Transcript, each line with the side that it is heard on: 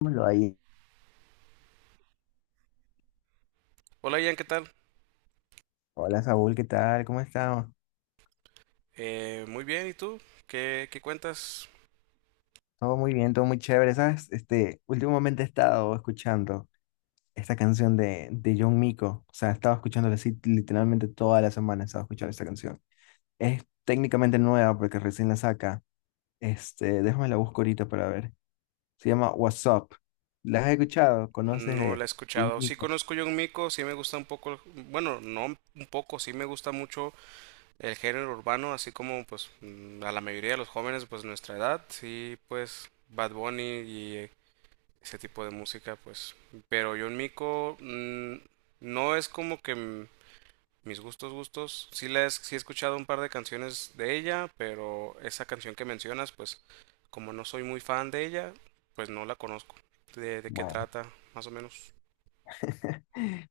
left: Lo ahí.
right: Hola Ian, ¿qué tal?
left: Hola Saúl, ¿qué tal? ¿Cómo estamos?
right: Muy bien, ¿y tú? ¿Qué cuentas?
left: Todo muy bien, todo muy chévere, ¿sabes? Este, últimamente he estado escuchando esta canción de John Mico, o sea, he estado escuchándola así literalmente toda la semana, he estado escuchando esta canción. Es técnicamente nueva porque recién la saca, este, déjame la busco ahorita para ver. Se llama What's Up. ¿La has escuchado? ¿Conoces
right: No la he
left: de John
right: escuchado. Sí
left: Mico?
right: conozco John Mico, sí me gusta un poco, bueno, no un poco, sí me gusta mucho el género urbano, así como pues a la mayoría de los jóvenes pues nuestra edad, sí pues Bad Bunny y ese tipo de música pues, pero John Mico, no es como que mis gustos, gustos. Sí, sí he escuchado un par de canciones de ella, pero esa canción que mencionas, pues como no soy muy fan de ella, pues no la conozco. ¿De qué
left: Bueno,
right: trata? Más o menos.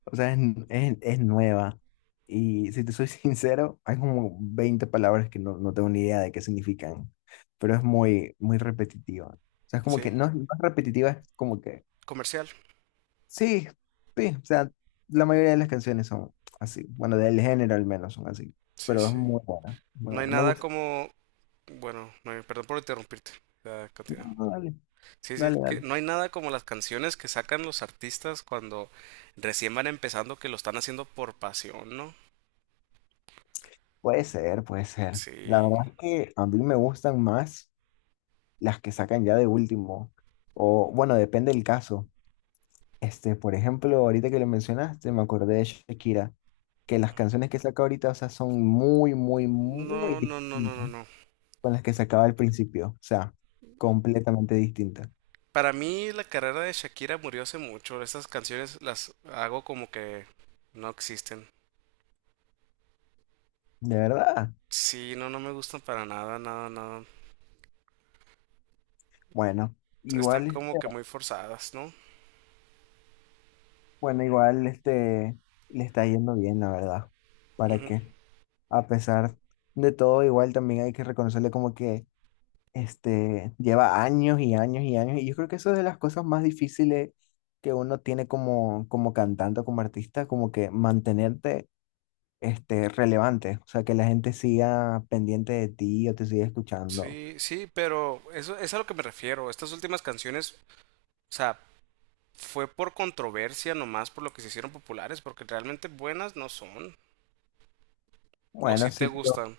left: o sea, es nueva. Y si te soy sincero, hay como 20 palabras que no, no tengo ni idea de qué significan, pero es muy, muy repetitiva. O sea, es como que
right: Sí,
left: no, es no es repetitiva, es como que
right: comercial.
left: sí, sí, o sea, la mayoría de las canciones son así. Bueno, del género al menos son así,
right: Sí,
left: pero es
right: sí.
left: muy buena, muy
right: No hay
left: buena. Me
right: nada
left: gusta.
right: como... Bueno, no hay- perdón por interrumpirte. Ya,
left: Ah,
right: continúa.
left: dale,
right: Sí, sí,
left: dale,
right: que
left: dale.
right: no hay nada como las canciones que sacan los artistas cuando recién van empezando, que lo están haciendo por pasión, ¿no?
left: Puede ser, puede ser. La
right: Sí.
left: verdad es que a mí me gustan más las que sacan ya de último, o bueno, depende del caso. Este, por ejemplo, ahorita que lo mencionaste, me acordé de Shakira, que las canciones que saca ahorita, o sea, son muy, muy, muy
right: No, no, no, no, no,
left: distintas
right: no.
left: con las que sacaba al principio, o sea, completamente distintas.
right: Para mí la carrera de Shakira murió hace mucho. Estas canciones las hago como que no existen.
left: De verdad.
right: Sí, no, no me gustan para nada, nada, nada.
left: Bueno,
right: Están
left: igual,
right: como
left: este,
right: que muy forzadas, ¿no?
left: bueno, igual este, le está yendo bien, la verdad. ¿Para
right: Ujú.
left: qué? A pesar de todo, igual también hay que reconocerle como que este, lleva años y años y años, y yo creo que eso es de las cosas más difíciles que uno tiene como cantante o como artista, como que mantenerte, este, relevante, o sea, que la gente siga pendiente de ti o te siga escuchando.
right: Sí, sí, pero eso es a lo que me refiero. Estas últimas canciones, o sea, fue por controversia nomás, por lo que se hicieron populares, porque realmente buenas no son. O
left: Bueno,
right: si te
left: sí, pero
right: gustan.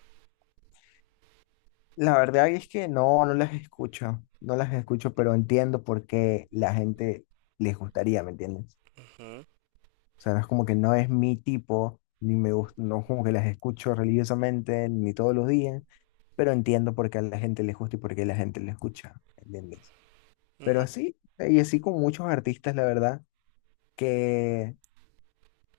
left: la verdad es que no, no las escucho, no las escucho, pero entiendo por qué la gente les gustaría, ¿me entiendes?
right: Ujú,
left: O sea, no es como que no es mi tipo, ni me gusta, no es como que las escucho religiosamente, ni todos los días, pero entiendo por qué a la gente le gusta y por qué la gente le escucha, ¿entiendes? Pero
right: ujú.
left: así, y así con muchos artistas, la verdad, que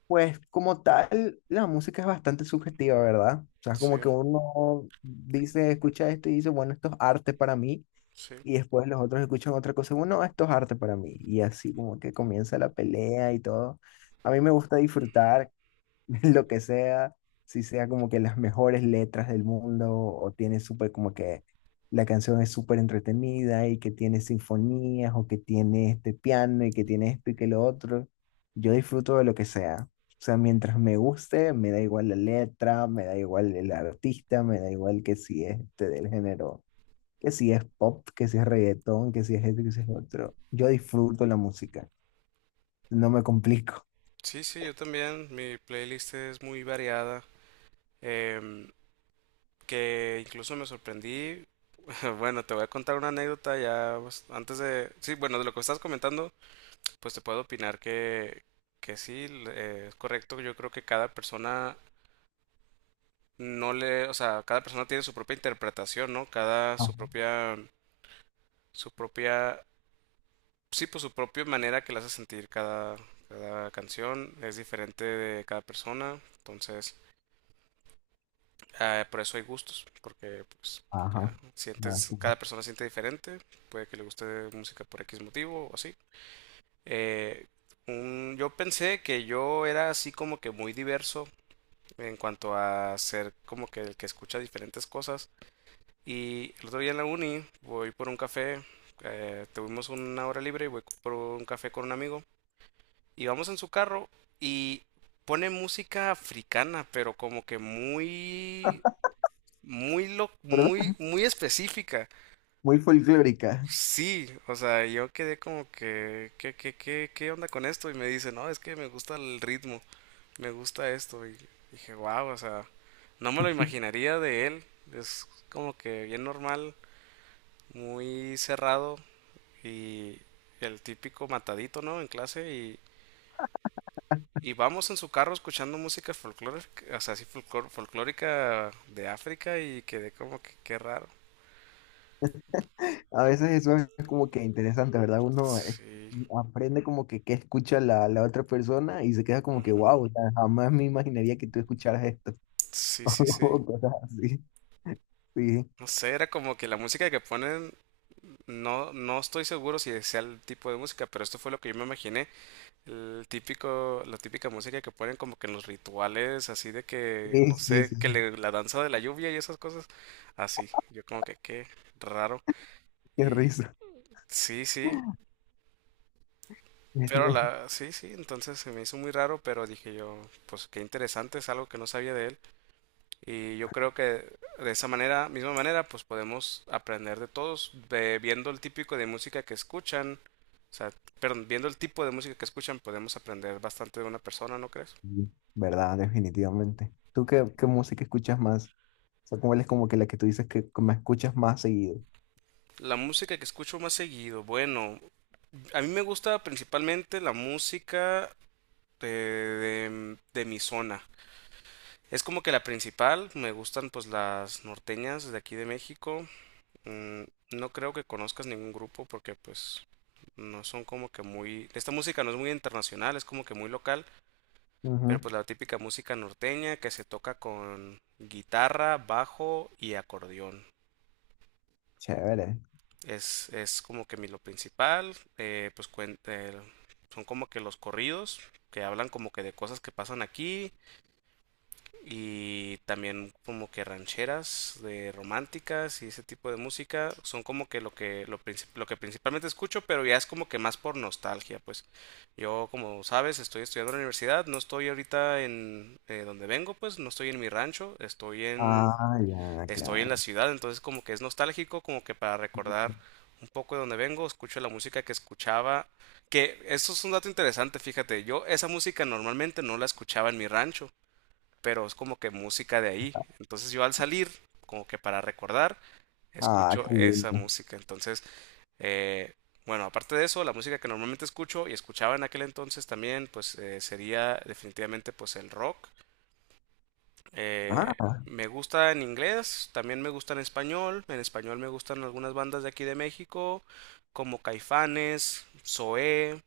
left: pues como tal, la música es bastante subjetiva, ¿verdad? O sea, es
right: Sí,
left: como que uno dice, escucha esto y dice, bueno, esto es arte para mí,
right: sí.
left: y después los otros escuchan otra cosa, bueno, esto es arte para mí, y así como que comienza la pelea y todo. A mí me gusta disfrutar lo que sea, si sea como que las mejores letras del mundo o tiene súper como que la canción es súper entretenida y que tiene sinfonías o que tiene este piano y que tiene esto y que lo otro, yo disfruto de lo que sea. O sea, mientras me guste, me da igual la letra, me da igual el artista, me da igual que si es este del género, que si es pop, que si es reggaetón, que si es este, que si es lo otro. Yo disfruto la música, no me complico.
right: Sí, sí, yo también. Mi playlist es muy variada. Em, que incluso me sorprendí. Bueno, te voy a contar una anécdota ya pues, antes de... Sí, bueno, de lo que estás comentando, pues te puedo opinar que sí, es correcto. Yo creo que cada persona no le... O sea, cada persona tiene su propia interpretación, ¿no? Cada su
left: Ajá.
right: propia... Su propia... Sí, pues su propia manera que le hace sentir cada, cada canción. Es diferente de cada persona. Entonces, ah, por eso hay gustos, porque pues
left: Ajá. Así es.
right: cada persona siente diferente, puede que le guste música por X motivo o así. Eh, yo pensé que yo era así como que muy diverso en cuanto a ser como que el que escucha diferentes cosas. Y el otro día en la uni voy por un café, tuvimos una hora libre y voy por un café con un amigo. Y vamos en su carro y pone música africana, pero como que muy muy
left: Pero
right: muy, muy específica.
left: muy folclórica.
right: Sí, o sea, yo quedé como que, ¿qué, qué, qué, qué onda con esto? Y me dice, no, es que me gusta el ritmo, me gusta esto. Y dije, wow, o sea, no me lo imaginaría de él. Es como que bien normal, muy cerrado y el típico matadito, ¿no? En clase y vamos en su carro escuchando música folclórica, o sea, así folclórica de África, y quedé como que, qué raro.
left: A veces eso es como que interesante, ¿verdad? Uno
right: Sí.
left: aprende como que qué escucha la otra persona y se queda como que, wow, jamás me imaginaría que tú escucharas esto.
right: Sí, sí, sí.
left: O cosas así. Sí,
right: No sé, era como que la música que ponen, no, no estoy seguro si sea el tipo de música, pero esto fue lo que yo me imaginé. El típico, la típica música que ponen como que en los rituales, así de que,
left: sí,
right: no
left: sí, sí.
right: sé, la danza de la lluvia y esas cosas. Así, yo como que qué raro.
left: Qué
right: Y
left: risa.
right: sí, sí, pero la, sí, sí, entonces se me hizo muy raro, pero dije yo, pues qué interesante, es algo que no sabía de él. Y yo creo que de esa manera, misma manera, pues podemos aprender de todos, viendo el típico de música que escuchan, o sea, perdón, viendo el tipo de música que escuchan, podemos aprender bastante de una persona, ¿no crees?
left: Sí, ¿verdad? Definitivamente. ¿Tú qué música escuchas más? O sea, ¿cuál es como que la que tú dices que me escuchas más seguido?
right: La música que escucho más seguido, bueno, a mí me gusta principalmente la música de mi zona. Es como que la principal, me gustan pues las norteñas de aquí de México. Mm, no creo que conozcas ningún grupo porque pues no son como que muy, esta música no es muy internacional, es como que muy local, pero
left: Ujú.
right: pues la típica música norteña que se toca con guitarra, bajo y acordeón.
left: Chévere.
right: Es como que mi lo principal, pues son como que los corridos que hablan como que de cosas que pasan aquí, y también como que rancheras de románticas y ese tipo de música son como que lo que principalmente escucho, pero ya es como que más por nostalgia, pues yo, como sabes, estoy estudiando en la universidad, no estoy ahorita en donde vengo, pues no estoy en mi rancho, estoy en
left: Ah, ya,
right: estoy en la
left: claro.
right: ciudad. Entonces como que es nostálgico, como que para recordar un poco de donde vengo, escucho la música que escuchaba. Que esto es un dato interesante, fíjate, yo esa música normalmente no la escuchaba en mi rancho, pero es como que música de ahí. Entonces yo al salir, como que para recordar,
left: Ah,
right: escucho
left: qué
right: esa
left: lindo.
right: música. Entonces, eh, bueno, aparte de eso, la música que normalmente escucho y escuchaba en aquel entonces también, pues sería definitivamente pues el rock. Eh,
left: Ah,
right: Me gusta en inglés, también me gusta en español. En español me gustan algunas bandas de aquí de México, como Caifanes, Zoé.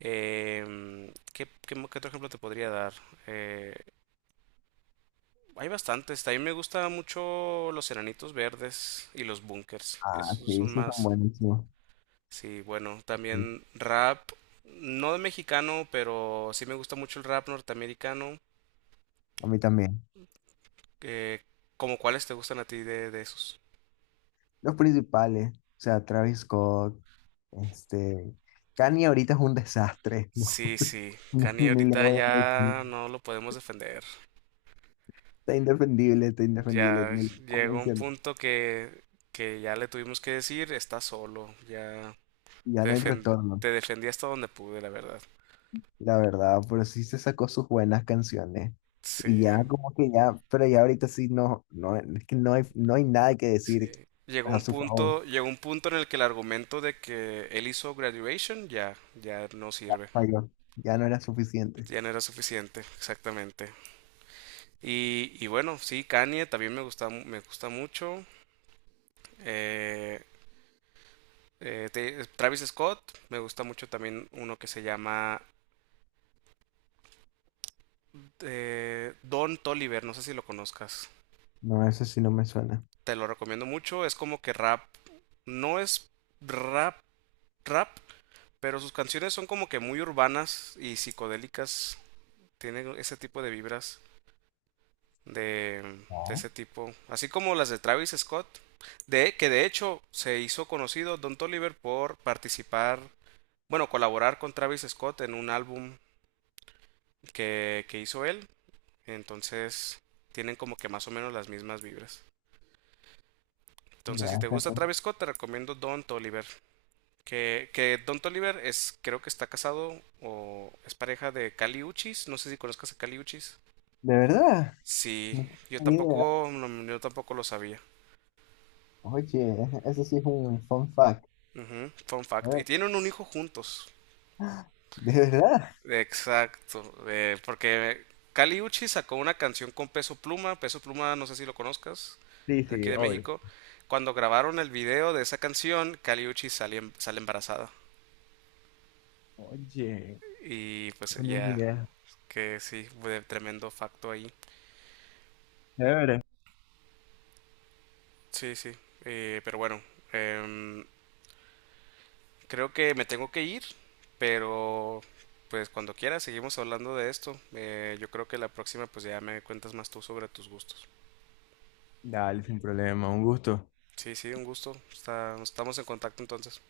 right: ¿ Qué otro ejemplo te podría dar? Eh, Hay bastantes. A mí me gusta mucho Los Enanitos Verdes y Los Bunkers.
left: ah,
right: Esos
left: sí,
right: son
left: esos son
right: más.
left: buenísimos.
right: Sí, bueno,
left: Sí,
right: también rap. No de mexicano, pero sí me gusta mucho el rap norteamericano.
left: a mí también.
right: Eh, ¿Cómo cuáles te gustan a ti de esos?
left: Los principales, o sea, Travis Scott, este, Kanye ahorita es un desastre, ¿no?
right: Sí, sí.
left: No,
right: Kanye
left: ni le
right: ahorita
left: voy a mencionar.
right: ya no lo podemos defender.
left: Está indefendible,
right: Ya
left: ni le puedo
right: llegó un
left: mencionar.
right: punto que ya le tuvimos que decir, está solo. Ya
left: Ya
right: te
left: no hay
right: defen-
left: retorno,
right: te defendí hasta donde pude, la verdad.
left: la verdad, pero sí se sacó sus buenas canciones.
right: Sí.
left: Y ya como que ya, pero ya ahorita sí no, no, es que no hay nada que
right: Sí.
left: decir a su favor.
right: Llegó un punto en el que el argumento de que él hizo Graduation ya, ya no sirve.
left: Falló. Ya no era suficiente.
right: Ya no era suficiente, exactamente. Y bueno, sí, Kanye también me me gusta mucho. Eh, Travis Scott, me gusta mucho también uno que se llama Don Toliver, no sé si lo conozcas.
left: No, eso sí no me suena.
right: Te lo recomiendo mucho, es como que rap, no es rap, rap, pero sus canciones son como que muy urbanas y psicodélicas. Tiene ese tipo de vibras de, de
left: No.
right: ese tipo. Así como las de Travis Scott. De, que de hecho se hizo conocido Don Toliver por participar, bueno, colaborar con Travis Scott en un álbum que hizo él. Entonces tienen como que más o menos las mismas vibras. Entonces, si te
left: Ya.
right: gusta Travis Scott, te recomiendo Don Toliver. Que Don Toliver es, creo que está casado o es pareja de Cali Uchis. No sé si conozcas a Cali Uchis.
left: De verdad,
right: Sí,
left: no
right: yo
left: tenía idea.
right: tampoco, no, yo tampoco lo sabía.
left: Oye, eso sí es un fun fact.
right: Ujú, fun
left: A
right: fact.
left: ver,
right: Y tienen un hijo juntos.
left: ¿de verdad?
right: Exacto. Porque Kali Uchi sacó una canción con Peso Pluma. Peso Pluma, no sé si lo conozcas,
left: Sí,
right: de aquí
left: sí,
right: de
left: hoy.
right: México. Cuando grabaron el video de esa canción, Kali Uchi sale, sale embarazada.
left: Oye,
right: Y
left: no
right: pues
left: tenía ni
right: ya,
left: idea.
right: que sí, fue tremendo facto ahí.
left: De verdad.
right: Sí, sí. Pero bueno, em, creo que me tengo que ir, pero pues cuando quieras seguimos hablando de esto. Yo creo que la próxima pues ya me cuentas más tú sobre tus gustos.
left: Dale, sin problema, un gusto.
right: Sí, sí, un gusto. Estamos en contacto entonces.